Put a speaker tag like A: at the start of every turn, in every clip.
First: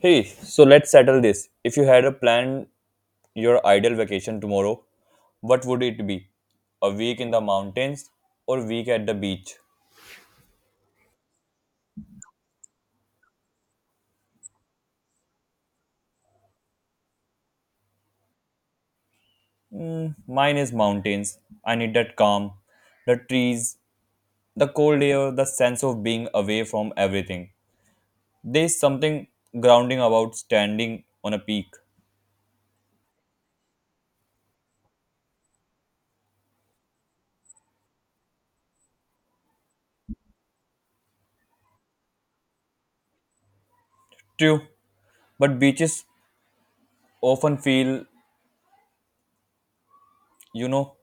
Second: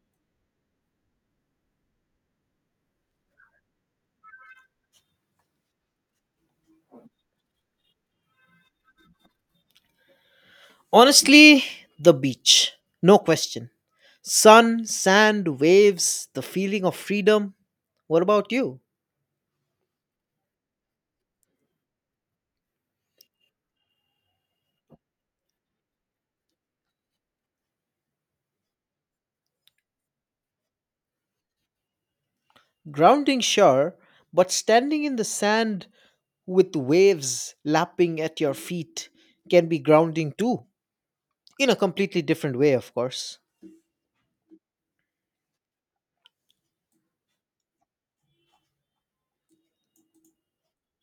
A: Hey, so let's settle this. If you had a plan your ideal vacation tomorrow, what would it be? A week in the mountains or week at the beach?
B: Honestly, the beach. No question. Sun, sand, waves, the feeling of freedom. What about you?
A: Mm, mine is mountains. I need that calm, the trees, the cold air, the sense of being away from everything. There's something grounding about standing on a peak.
B: Grounding, sure, but standing in the sand with waves lapping at your feet can be grounding too. In a completely different way, of course.
A: True, but beaches often feel, you know,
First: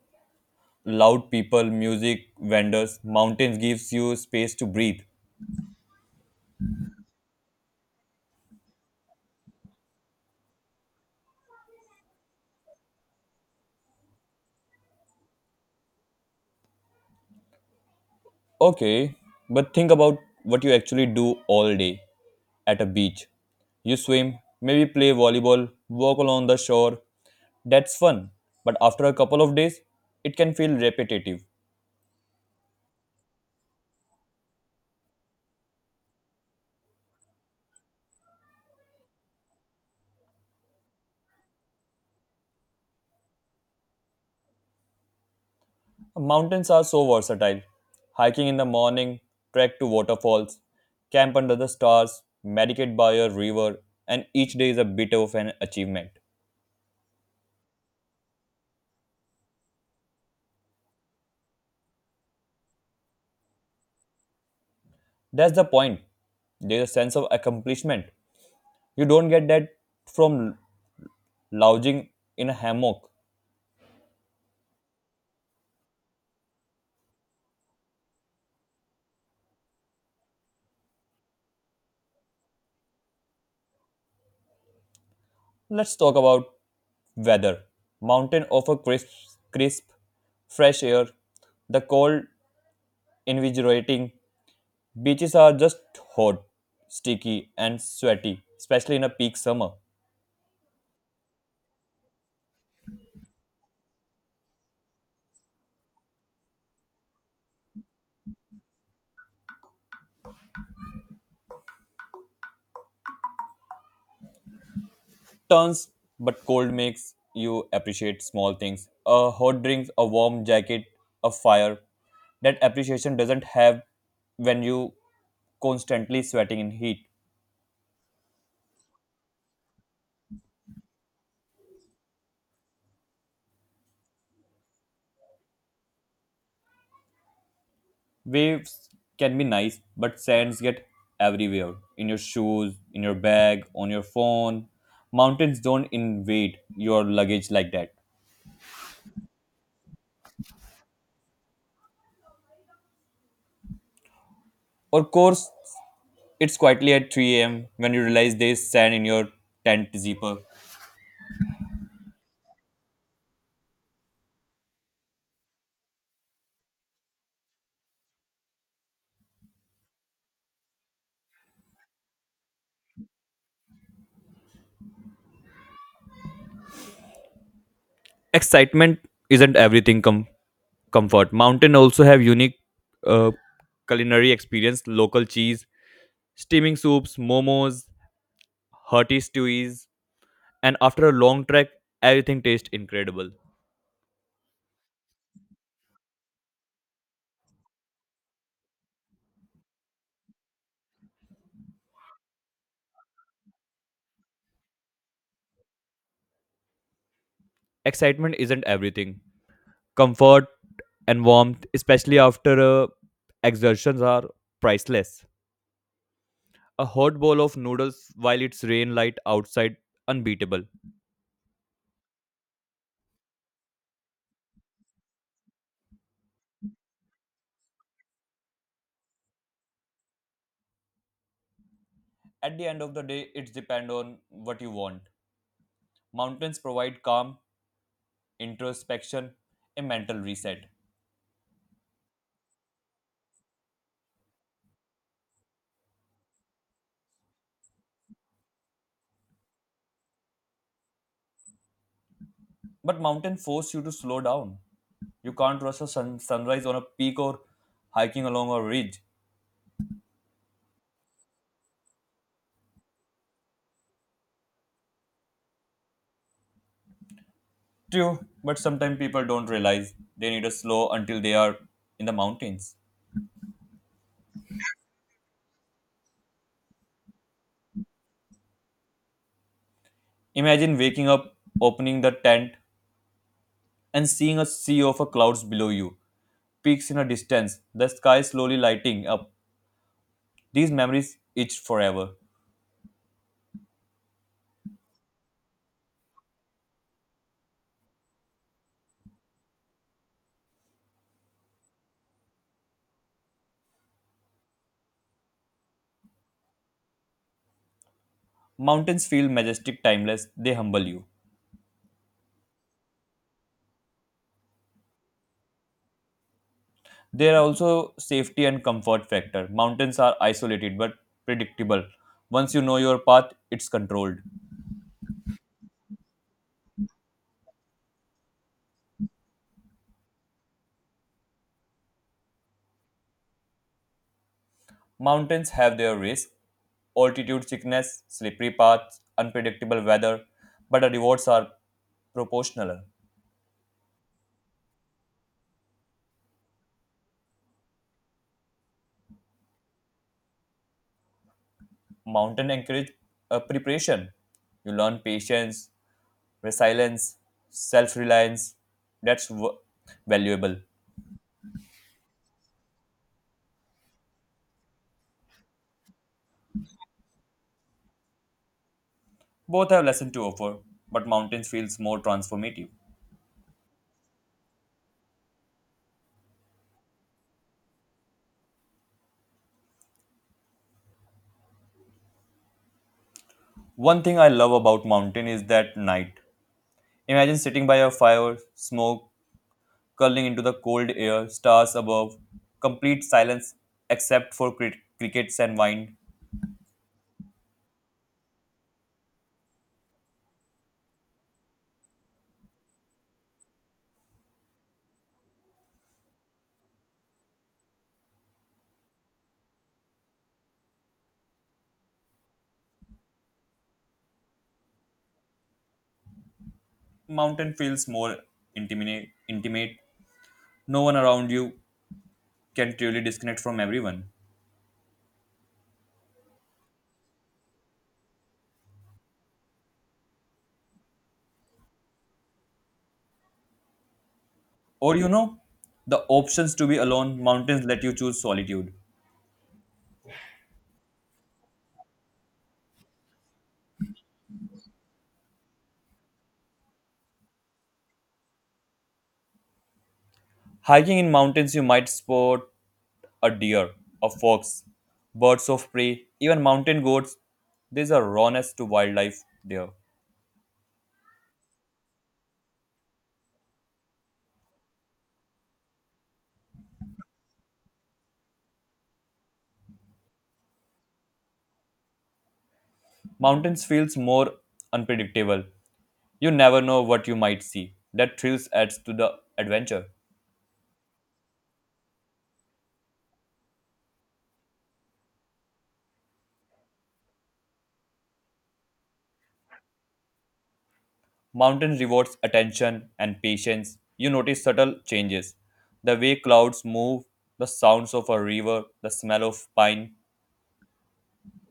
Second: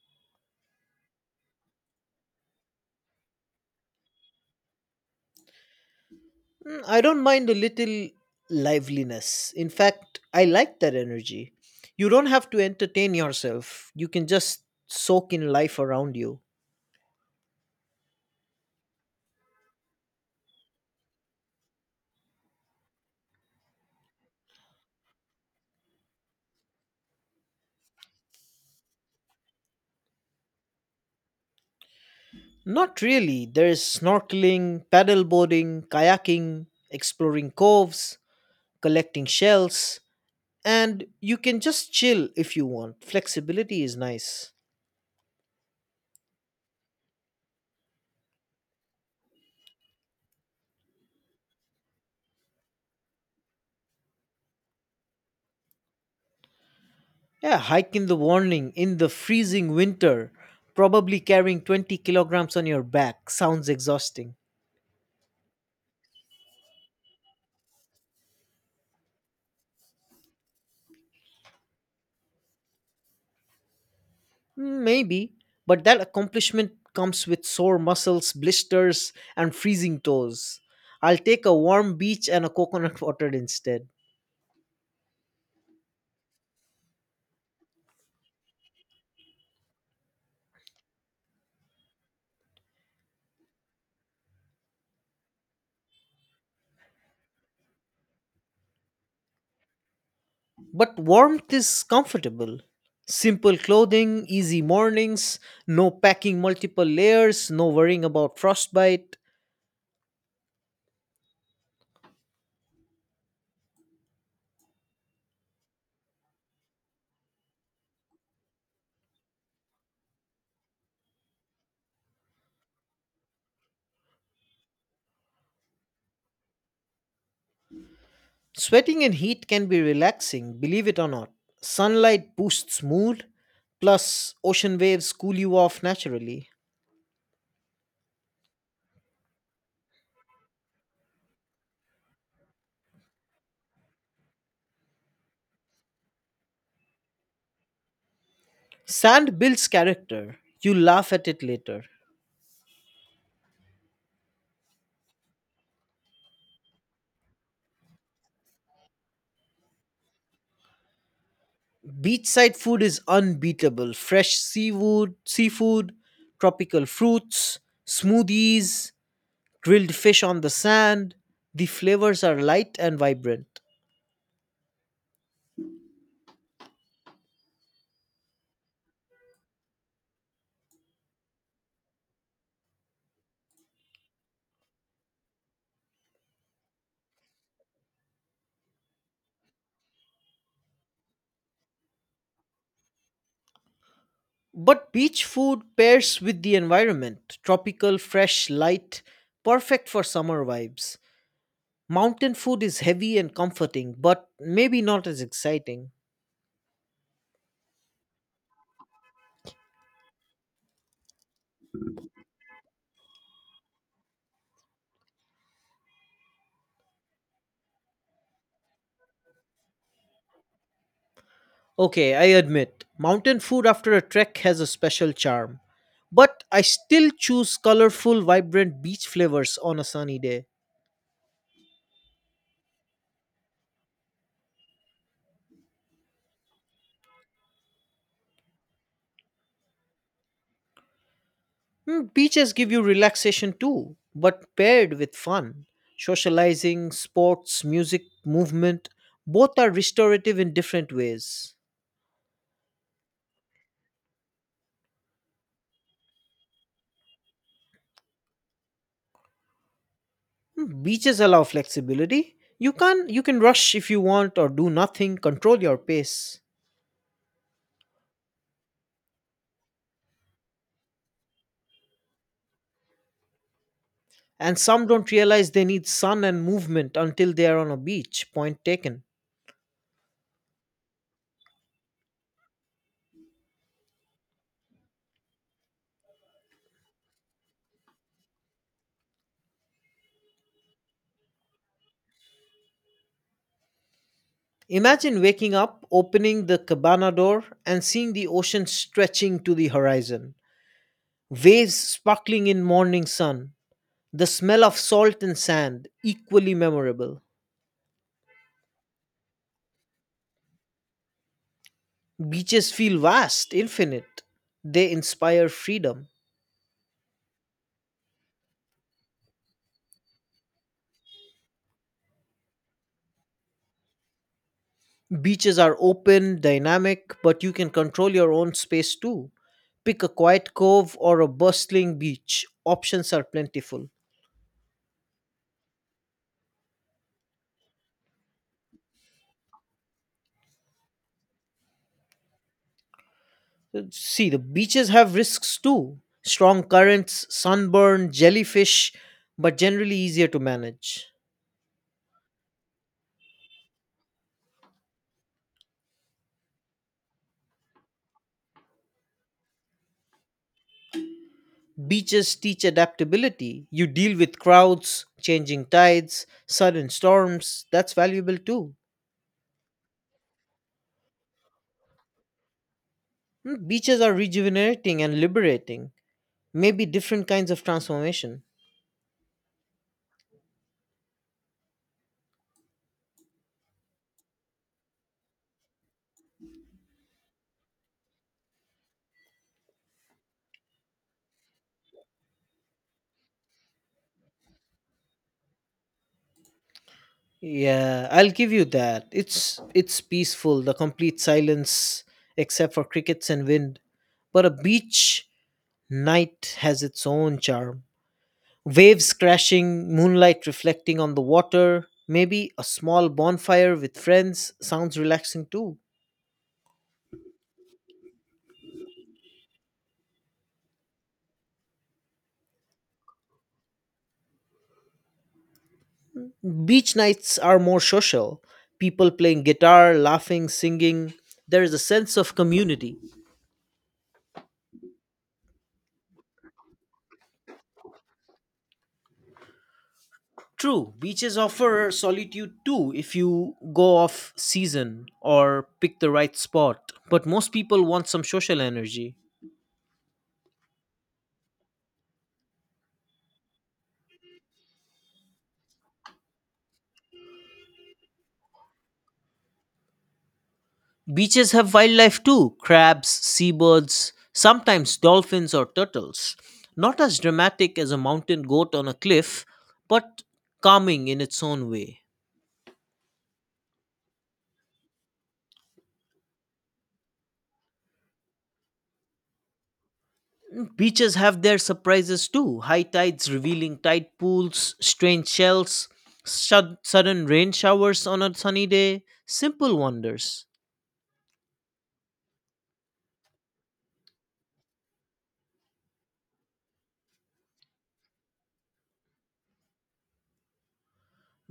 A: loud people, music, vendors. Mountains gives you space to breathe.
B: I don't mind a little liveliness. In fact, I like that energy. You don't have to entertain yourself, you can just soak in life around you.
A: Okay, but think about what you actually do all day at a beach. You swim, maybe play volleyball, walk along the shore. That's fun, but after a couple of days, it can feel repetitive.
B: Not really. There is snorkeling, paddleboarding, kayaking, exploring coves, collecting shells, and you can just chill if you want. Flexibility is nice.
A: Mountains are so versatile. Hiking in the morning, trek to waterfalls, camp under the stars, meditate by a river, and each day is a bit of an achievement.
B: Yeah, hike in the morning in the freezing winter, probably carrying 20 kilograms on your back sounds exhausting.
A: That's the point. There's a sense of accomplishment. You don't get that from lounging in a hammock.
B: Maybe, but that accomplishment comes with sore muscles, blisters, and freezing toes. I'll take a warm beach and a coconut water instead.
A: Let's talk about weather. Mountain offer crisp, fresh air. The cold, invigorating. Beaches are just hot, sticky, and sweaty, especially in a peak summer.
B: But warmth is comfortable. Simple clothing, easy mornings, no packing multiple layers, no worrying about frostbite.
A: Turns, but cold makes you appreciate small things. A hot drink, a warm jacket, a fire. That appreciation doesn't have when you constantly sweating in heat.
B: Sweating in heat can be relaxing, believe it or not. Sunlight boosts mood, plus, ocean waves cool you off naturally.
A: Waves can be nice, but sands get everywhere in your shoes, in your bag, on your phone. Mountains don't invade your luggage like that.
B: Sand builds character, you laugh at it later.
A: Of course, it's quietly at 3 a.m. when you realize there's sand in your tent zipper.
B: Beachside food is unbeatable fresh seafood, tropical fruits, smoothies, grilled fish on the sand. The flavors are light and vibrant.
A: Excitement isn't everything comfort. Mountain also have unique uh, culinary experience, local cheese, steaming soups, momos, hearty stews, and after a long trek, everything tastes incredible.
B: But beach food pairs with the environment tropical, fresh, light, perfect for summer vibes. Mountain food is heavy and comforting, but maybe not as exciting.
A: Excitement isn't everything. Comfort and warmth, especially after exertions, are priceless. A hot bowl of noodles while it's rain light outside, unbeatable.
B: Okay, I admit, mountain food after a trek has a special charm. But I still choose colorful, vibrant beach flavors on a sunny day.
A: At the end of the day, it's depend on what you want. Mountains provide calm, introspection, a mental reset.
B: Beaches give you relaxation too, but paired with fun. Socializing, sports, music, movement, both are restorative in different ways.
A: But mountain force you to slow down. You can't rush a sunrise on a peak or hiking along a ridge.
B: Beaches allow flexibility. You can rush if you want or do nothing, control your pace.
A: True, but sometimes people don't realize they need a slow until they are in the mountains.
B: And some don't realize they need sun and movement until they are on a beach. Point taken.
A: Imagine waking up, opening the tent, and seeing a sea of clouds below you, peaks in a distance, the sky slowly lighting up. These memories itch forever.
B: Imagine waking up, opening the cabana door, and seeing the ocean stretching to the horizon, waves sparkling in morning sun. The smell of salt and sand, equally memorable.
A: Mountains feel majestic, timeless, they humble you.
B: Beaches feel vast, infinite. They inspire freedom.
A: There are also safety and comfort factor. Mountains are isolated but predictable. Once you know your path, it's controlled.
B: Beaches are open, dynamic, but you can control your own space too. Pick a quiet cove or a bustling beach. Options are plentiful.
A: Mountains have their risks, altitude sickness, slippery paths, unpredictable weather, but the rewards are proportional.
B: See, the beaches have risks too strong currents, sunburn, jellyfish, but generally easier to manage.
A: Mountain encourage preparation. You learn patience, resilience, self reliance. That's valuable.
B: Beaches teach adaptability. You deal with crowds, changing tides, sudden storms. That's valuable too.
A: Both have lesson to offer, but mountains feels more transformative.
B: Beaches are rejuvenating and liberating. Maybe different kinds of transformation.
A: One thing I love about mountain is that night. Imagine sitting by a fire, smoke curling into the cold air, stars above, complete silence except for crickets and wind.
B: Yeah, I'll give you that. It's peaceful, the complete silence except for crickets and wind. But a beach night has its own charm. Waves crashing, moonlight reflecting on the water, maybe a small bonfire with friends sounds relaxing too.
A: Mountain feels more intimate. No one around you can truly disconnect from everyone.
B: Beach nights are more social. People playing guitar, laughing, singing. There is a sense of community.
A: Or the options to be alone, mountains let you choose solitude.
B: True, beaches offer solitude too if you go off season or pick the right spot. But most people want some social energy.
A: Hiking in mountains, you might spot a deer, a fox, birds of prey, even mountain goats. There's a rawness to wildlife there.
B: Beaches have wildlife too crabs, seabirds, sometimes dolphins or turtles. Not as dramatic as a mountain goat on a cliff, but calming in its own way.
A: Mountains feels more unpredictable. You never know what you might see. That thrills adds to the adventure.
B: Beaches have their surprises too. High tides revealing tide pools, strange shells, sudden rain showers on a sunny day. Simple wonders.
A: Mountain rewards attention and patience. You notice subtle changes. The way clouds move, the sounds of a river, the smell of pine.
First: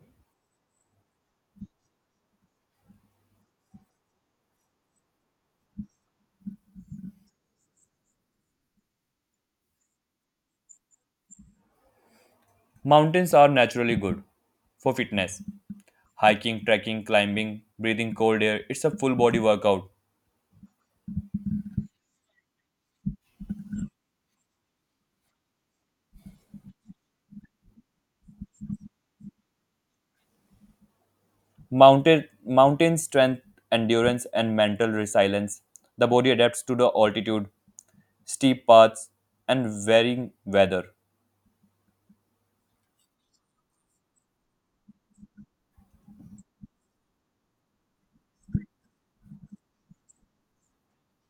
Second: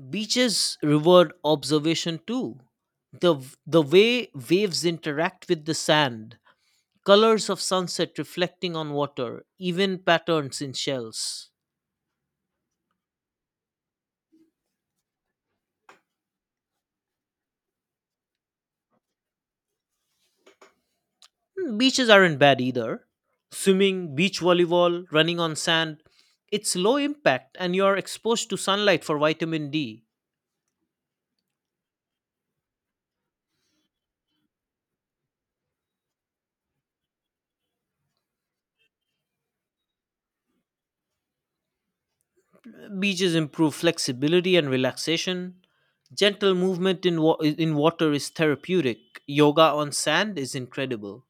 B: Beaches reward observation too. The, the way waves interact with the sand, colors of sunset reflecting on water, even patterns in shells.
A: Mountains are naturally good for fitness. Hiking, trekking, climbing, breathing cold air, it's a full body workout.
B: Beaches aren't bad either. Swimming, beach volleyball, running on sand. It's low impact and you're exposed to sunlight for vitamin D.
A: Mountain strength, endurance, and mental resilience. The body adapts to the altitude, steep paths, and varying weather.
B: Beaches improve flexibility and relaxation. Gentle movement in water is therapeutic. Yoga on sand is incredible.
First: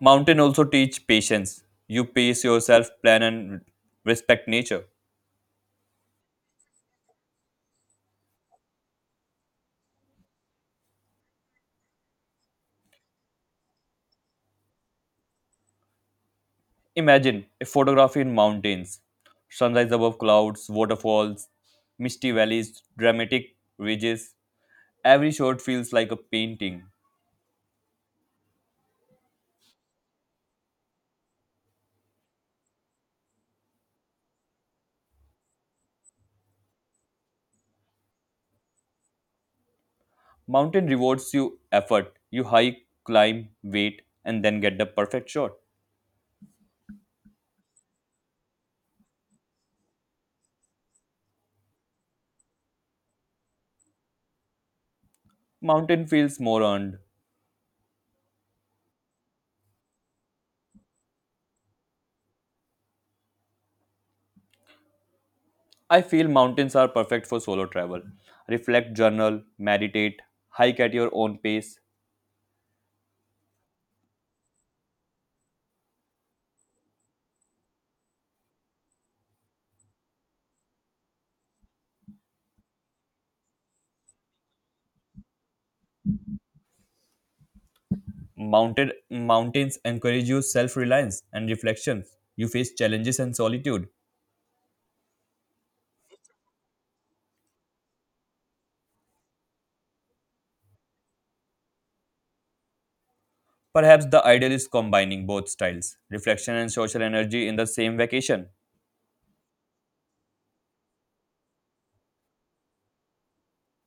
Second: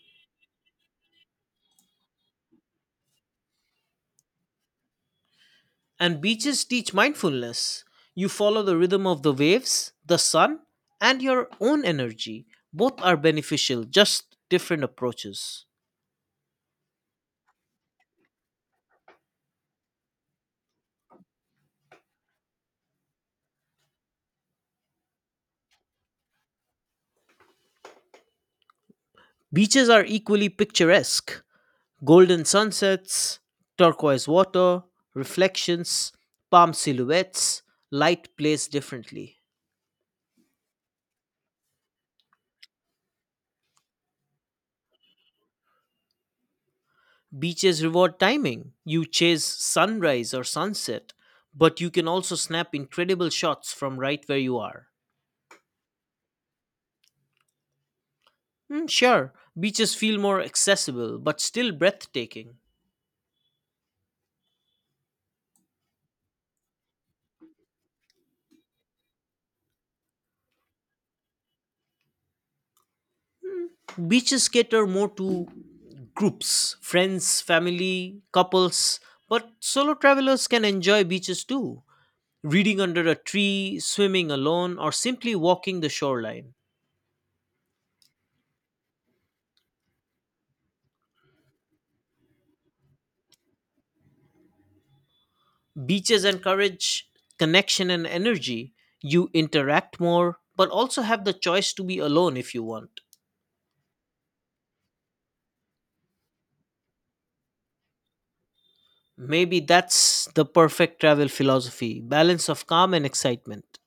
A: Mountain also teach patience. You pace yourself, plan and respect nature.
B: And beaches teach mindfulness. You follow the rhythm of the waves, the sun, and your own energy. Both are beneficial, just different approaches.
A: Imagine a photography in mountains. Sunrise above clouds, waterfalls, misty valleys, dramatic ridges. Every shot feels like a painting.
B: Beaches are equally picturesque. Golden sunsets, turquoise water, reflections, palm silhouettes, light plays differently.
A: Mountain rewards you effort. You hike, climb, wait, and then get the perfect shot.
B: Beaches reward timing. You chase sunrise or sunset, but you can also snap incredible shots from right where you are.
A: Mountain feels more earned.
B: Sure, beaches feel more accessible, but still breathtaking.
A: I feel mountains are perfect for solo travel. Reflect, journal, meditate, hike at your own pace.
B: Beaches cater more to groups, friends, family, couples, but solo travelers can enjoy beaches too. Reading under a tree, swimming alone, or simply walking the shoreline.
A: Mounted mountains encourage you self-reliance and reflection. You face challenges and solitude.
B: Beaches encourage connection and energy. You interact more, but also have the choice to be alone if you want.
A: Perhaps the ideal is combining both styles, reflection and social energy in the same vacation.
B: Maybe that's the perfect travel philosophy balance of calm and excitement.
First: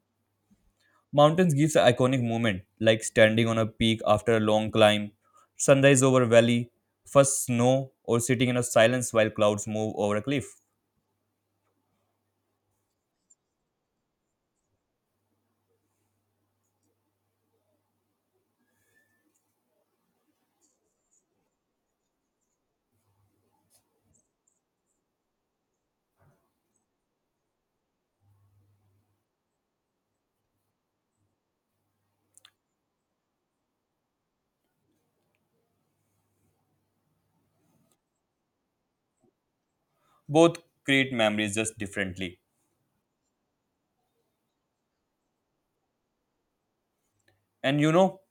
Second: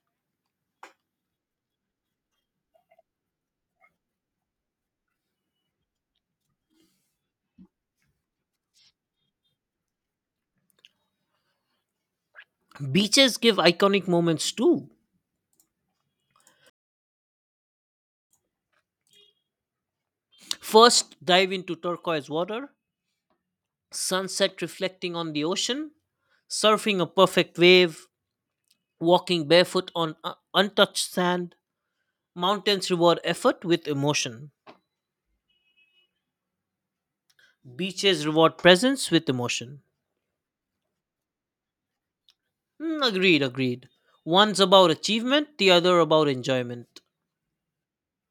A: Mountains gives an iconic moment, like standing on a peak after a long climb, sunrise over valley, first snow, or sitting in a silence while clouds move over a cliff.
B: Beaches give iconic moments too. First, dive into turquoise water, sunset reflecting on the ocean, surfing a perfect wave, walking barefoot on untouched sand. Mountains reward effort with emotion. Beaches reward presence with emotion.
A: Both create memories just differently.
B: Mm, agreed, agreed. One's about achievement, the other about enjoyment.
A: And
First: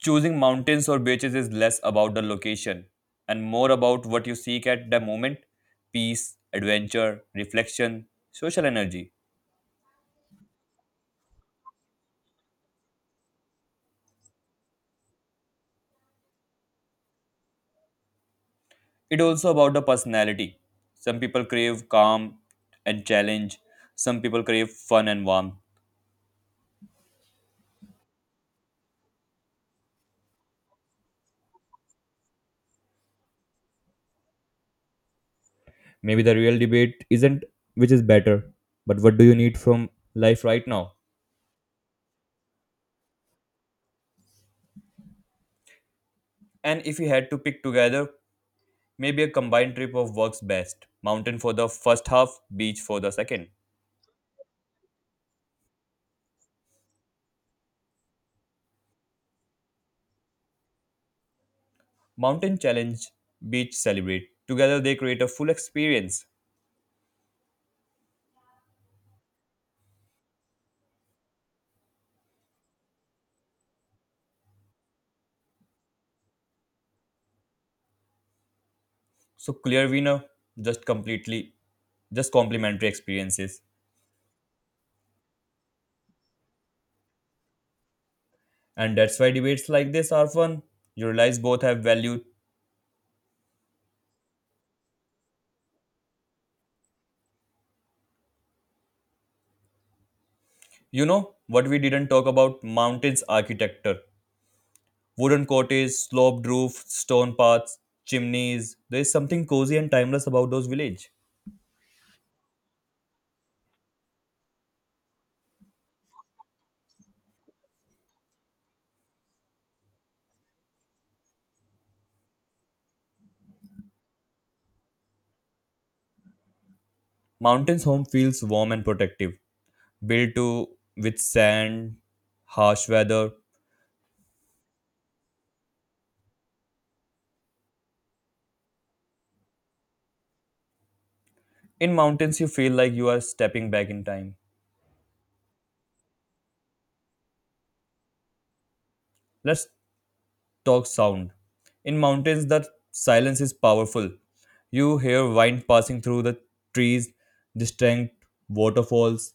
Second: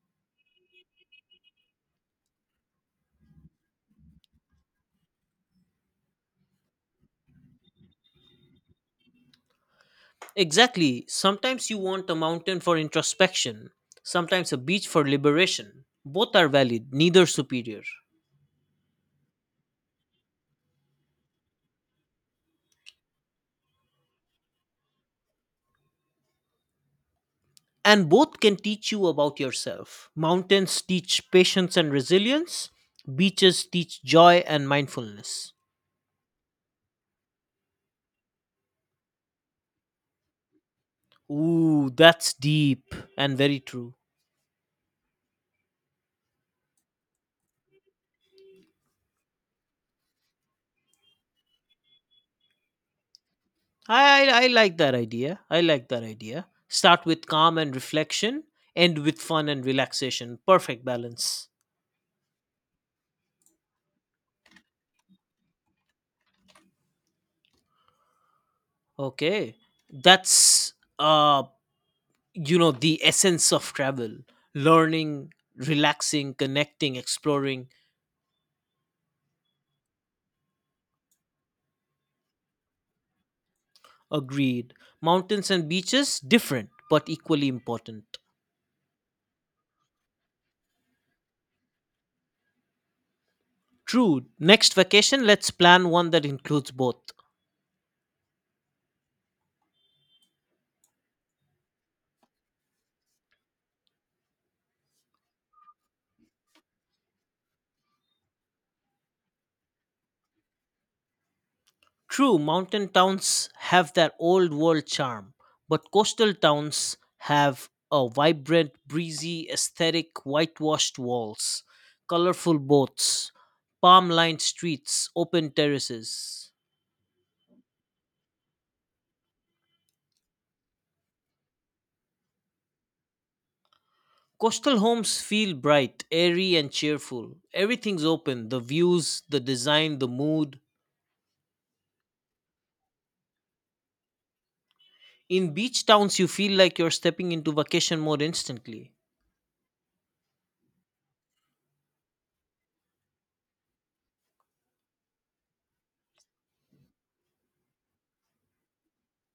A: choosing mountains or beaches is less about the location and more about what you seek at the moment, peace, adventure, reflection, social energy.
B: Exactly. Sometimes you want a mountain for introspection, sometimes a beach for liberation. Both are valid, neither superior.
A: It's also about the personality. Some people crave calm and challenge, some people crave fun and warmth.
B: And both can teach you about yourself. Mountains teach patience and resilience, beaches teach joy and mindfulness.
A: Maybe the real debate isn't which is better, but what do you need from life right now?
B: Ooh, that's deep and very true.
A: And if you had to pick together, maybe a combined trip of works best mountain for the first half, beach for the second.
B: I like that idea. I like that idea. Start with calm and reflection, end with fun and relaxation. Perfect balance.
A: Mountain challenge, beach celebrate. Together they create a full experience.
B: Okay. That's the essence of travel. Learning, relaxing, connecting, exploring.
A: So clear winner, just completely, just complementary experiences.
B: Agreed. Mountains and beaches different but equally important.
A: And that's why debates like this are fun. You realize both have value.
B: True. Next vacation let's plan one that includes both.
A: You know what we didn't talk about? Mountains architecture. Wooden cottages, sloped roof, stone paths, chimneys. There is something cozy and timeless about those villages.
B: True, mountain towns have their old world charm, but coastal towns have a vibrant, breezy aesthetic, whitewashed walls, colorful boats, palm lined streets, open terraces.
A: Mountain's home feels warm and protective, built to with sand, harsh weather.
B: Coastal homes feel bright, airy, and cheerful. Everything's open the views, the design, the mood.
A: In mountains, you feel like you are stepping back in time.
B: In beach towns, you feel like you're stepping into vacation mode instantly.
A: Let's talk sound. In mountains, the silence is powerful. You hear wind passing through the trees, distant waterfalls,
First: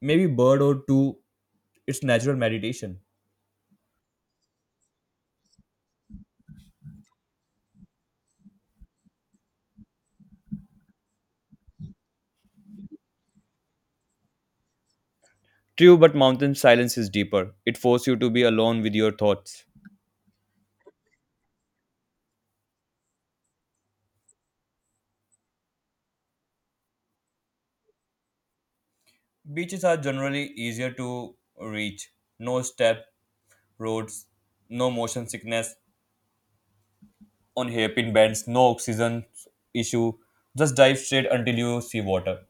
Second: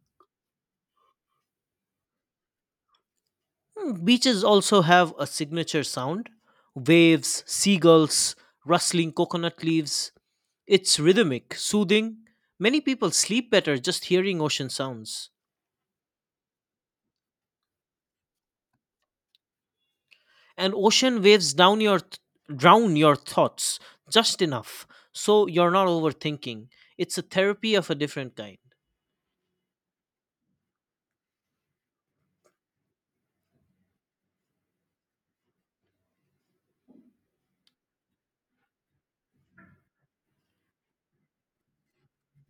A: maybe bird or two. It's natural meditation.
B: Beaches also have a signature sound waves, seagulls, rustling coconut leaves. It's rhythmic, soothing. Many people sleep better just hearing ocean sounds.
A: True, but mountain silence is deeper. It forces you to be alone with your thoughts.
B: And ocean waves down your drown your thoughts just enough so you're not overthinking. It's a therapy of a different kind.
A: Beaches are generally easier to reach. No step, roads, no motion sickness on hairpin bends, no oxygen issue. Just dive straight until you see water.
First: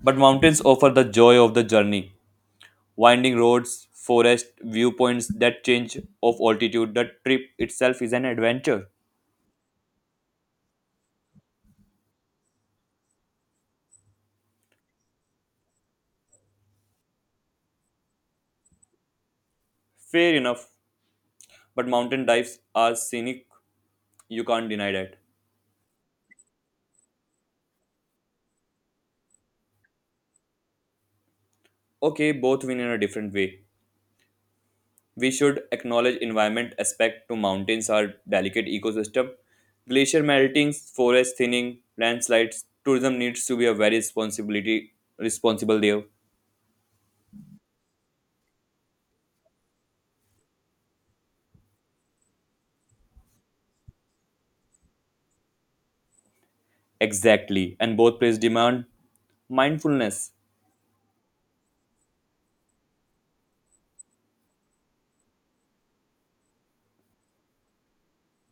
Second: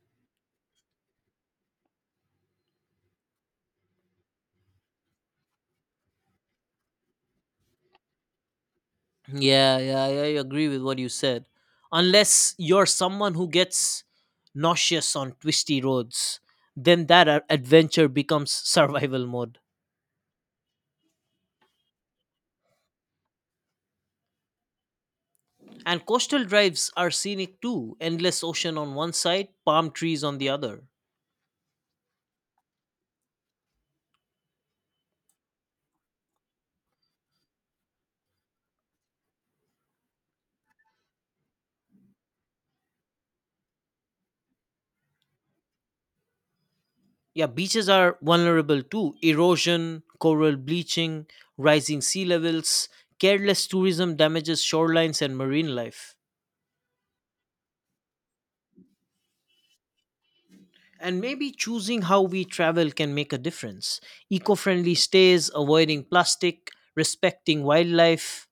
A: But mountains offer the joy of the journey. Winding roads, forest, viewpoints, that change of altitude. The trip itself is an adventure.
B: Yeah, yeah, yeah, I agree with what you said. Unless you're someone who gets nauseous on twisty roads, then that adventure becomes survival mode.
A: Fair enough. But mountain dives are scenic, you can't deny that.
B: And coastal drives are scenic too endless ocean on one side, palm trees on the other.
A: Okay, both win in a different way. We should acknowledge environment aspect to mountains are delicate ecosystem, glacier melting, forest thinning, landslides, tourism needs to be a very responsibility responsible there.
B: Yeah, beaches are vulnerable too erosion, coral bleaching, rising sea levels, careless tourism damages shorelines and marine life.
A: Exactly, and both places demand mindfulness,
B: And maybe choosing how we travel can make a difference. Eco friendly stays, avoiding plastic, respecting wildlife.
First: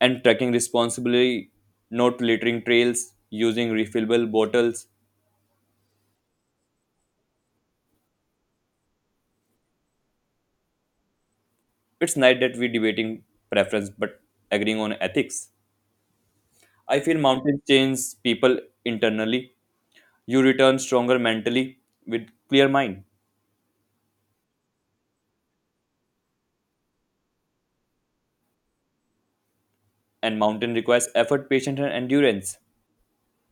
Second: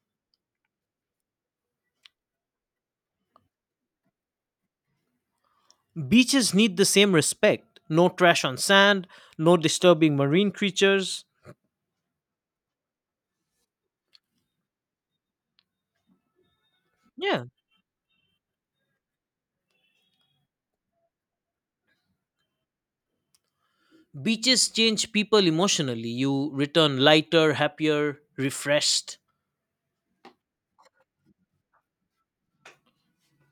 A: and trekking responsibly, not littering trails, using refillable bottles.
B: Beaches need the same respect no trash on sand, no disturbing marine creatures.
A: It's nice that we debating preference but agreeing on ethics. I feel
B: Yeah.
A: mountains change people internally. You return stronger mentally with clear mind.
B: Beaches change people emotionally. You return lighter, happier, refreshed.
A: And mountain requires effort, patience, and endurance.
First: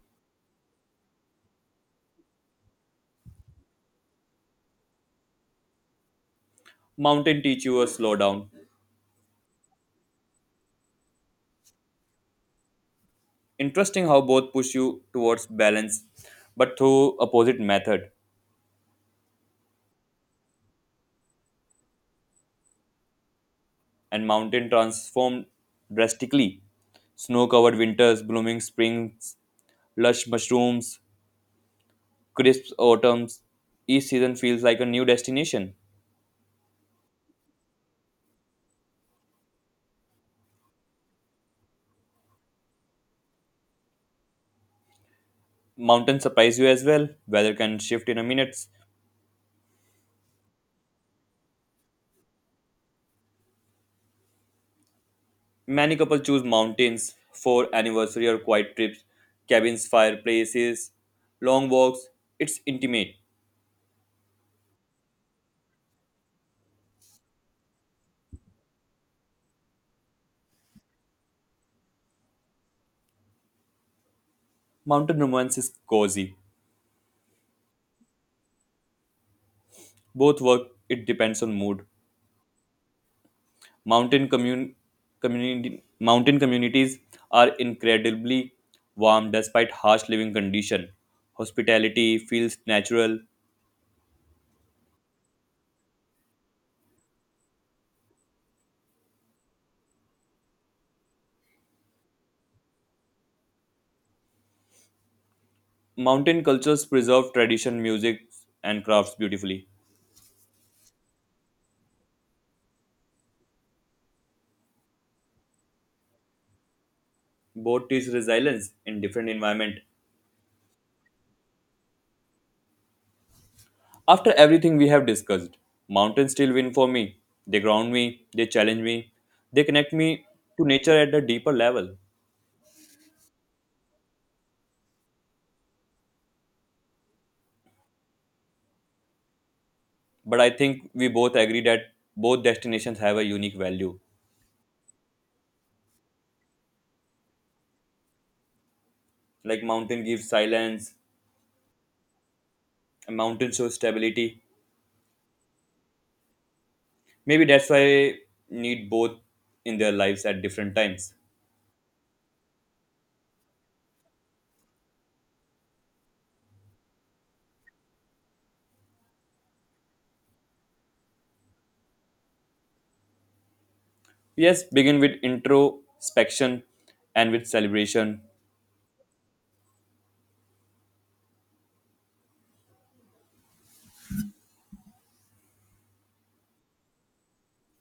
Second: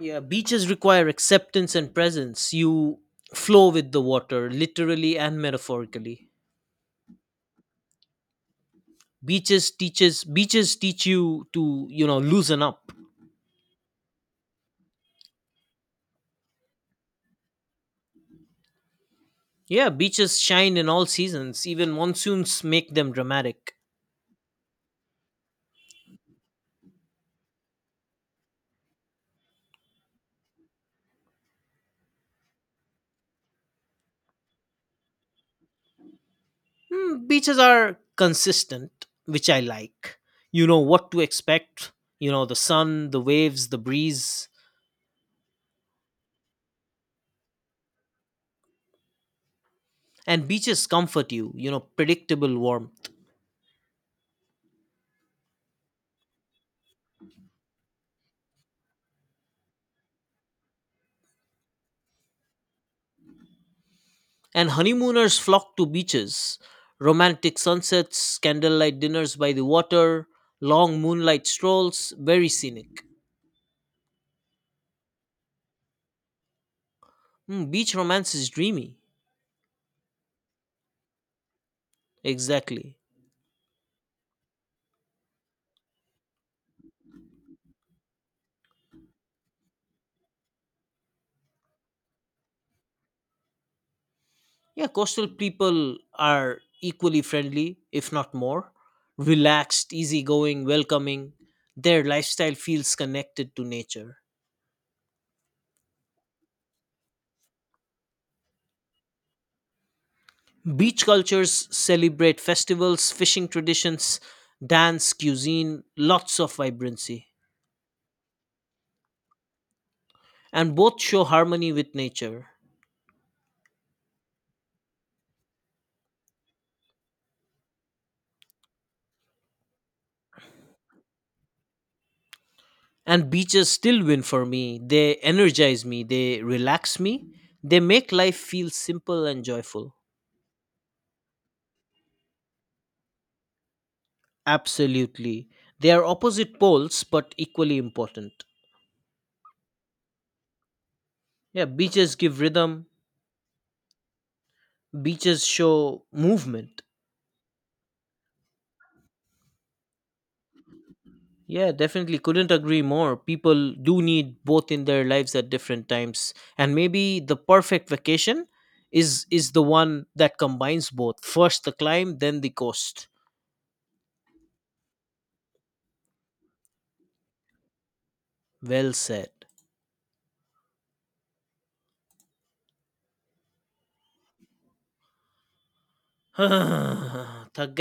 B: Yeah, beaches require acceptance and presence. You flow with the water, literally and metaphorically.
A: Mountain teach you a slow down.
B: Beaches teach you to loosen up.
A: Interesting how both push you towards balance, but through opposite method.
B: Yeah, beaches shine in all seasons. Even monsoons make them dramatic.
A: And mountain transformed drastically. Snow-covered winters, blooming springs, lush mushrooms, crisp autumns. Each season feels like a new destination.
B: Beaches are consistent, which I like. You know what to expect. The sun, the waves, the breeze.
A: Mountains surprise you as well. Weather can shift in a minute.
B: And beaches comfort you, predictable warmth.
A: Many couples choose mountains for anniversary or quiet trips, cabins, fireplaces, long walks. It's intimate.
B: And honeymooners flock to beaches. Romantic sunsets, candlelight dinners by the water, long moonlight strolls, very scenic.
A: Mountain romance is cozy.
B: Beach romance is dreamy.
A: Both work. It depends on mood.
B: Exactly.
A: Mountain commun- community mountain communities are incredibly warm despite harsh living condition. Hospitality feels natural.
B: Yeah, coastal people are equally friendly, if not more. Relaxed, easygoing, welcoming. Their lifestyle feels connected to nature.
A: Mountain cultures preserve tradition, music, and crafts beautifully.
B: Beach cultures celebrate festivals, fishing traditions, dance, cuisine, lots of vibrancy.
A: Both teach resilience in different environment.
B: And both show harmony with nature.
A: After everything we have discussed, mountains still win for me. They ground me, they challenge me, they connect me to nature at a deeper level.
B: And beaches still win for me. They energize me, they relax me, they make life feel simple and joyful.
A: But I think we both agree that both destinations have a unique value.
B: Absolutely. They are opposite poles but equally important.
A: Like mountain gives silence,
B: Yeah, beaches give rhythm,
A: and mountain shows stability.
B: beaches show movement.
A: Maybe that's why I need both in their lives at different times.
B: Yeah, definitely couldn't agree more. People do need both in their lives at different times. And maybe the perfect vacation is the one that combines both. First the climb, then the coast.
A: Yes, begin with introspection and with celebration.
B: Well said. Thug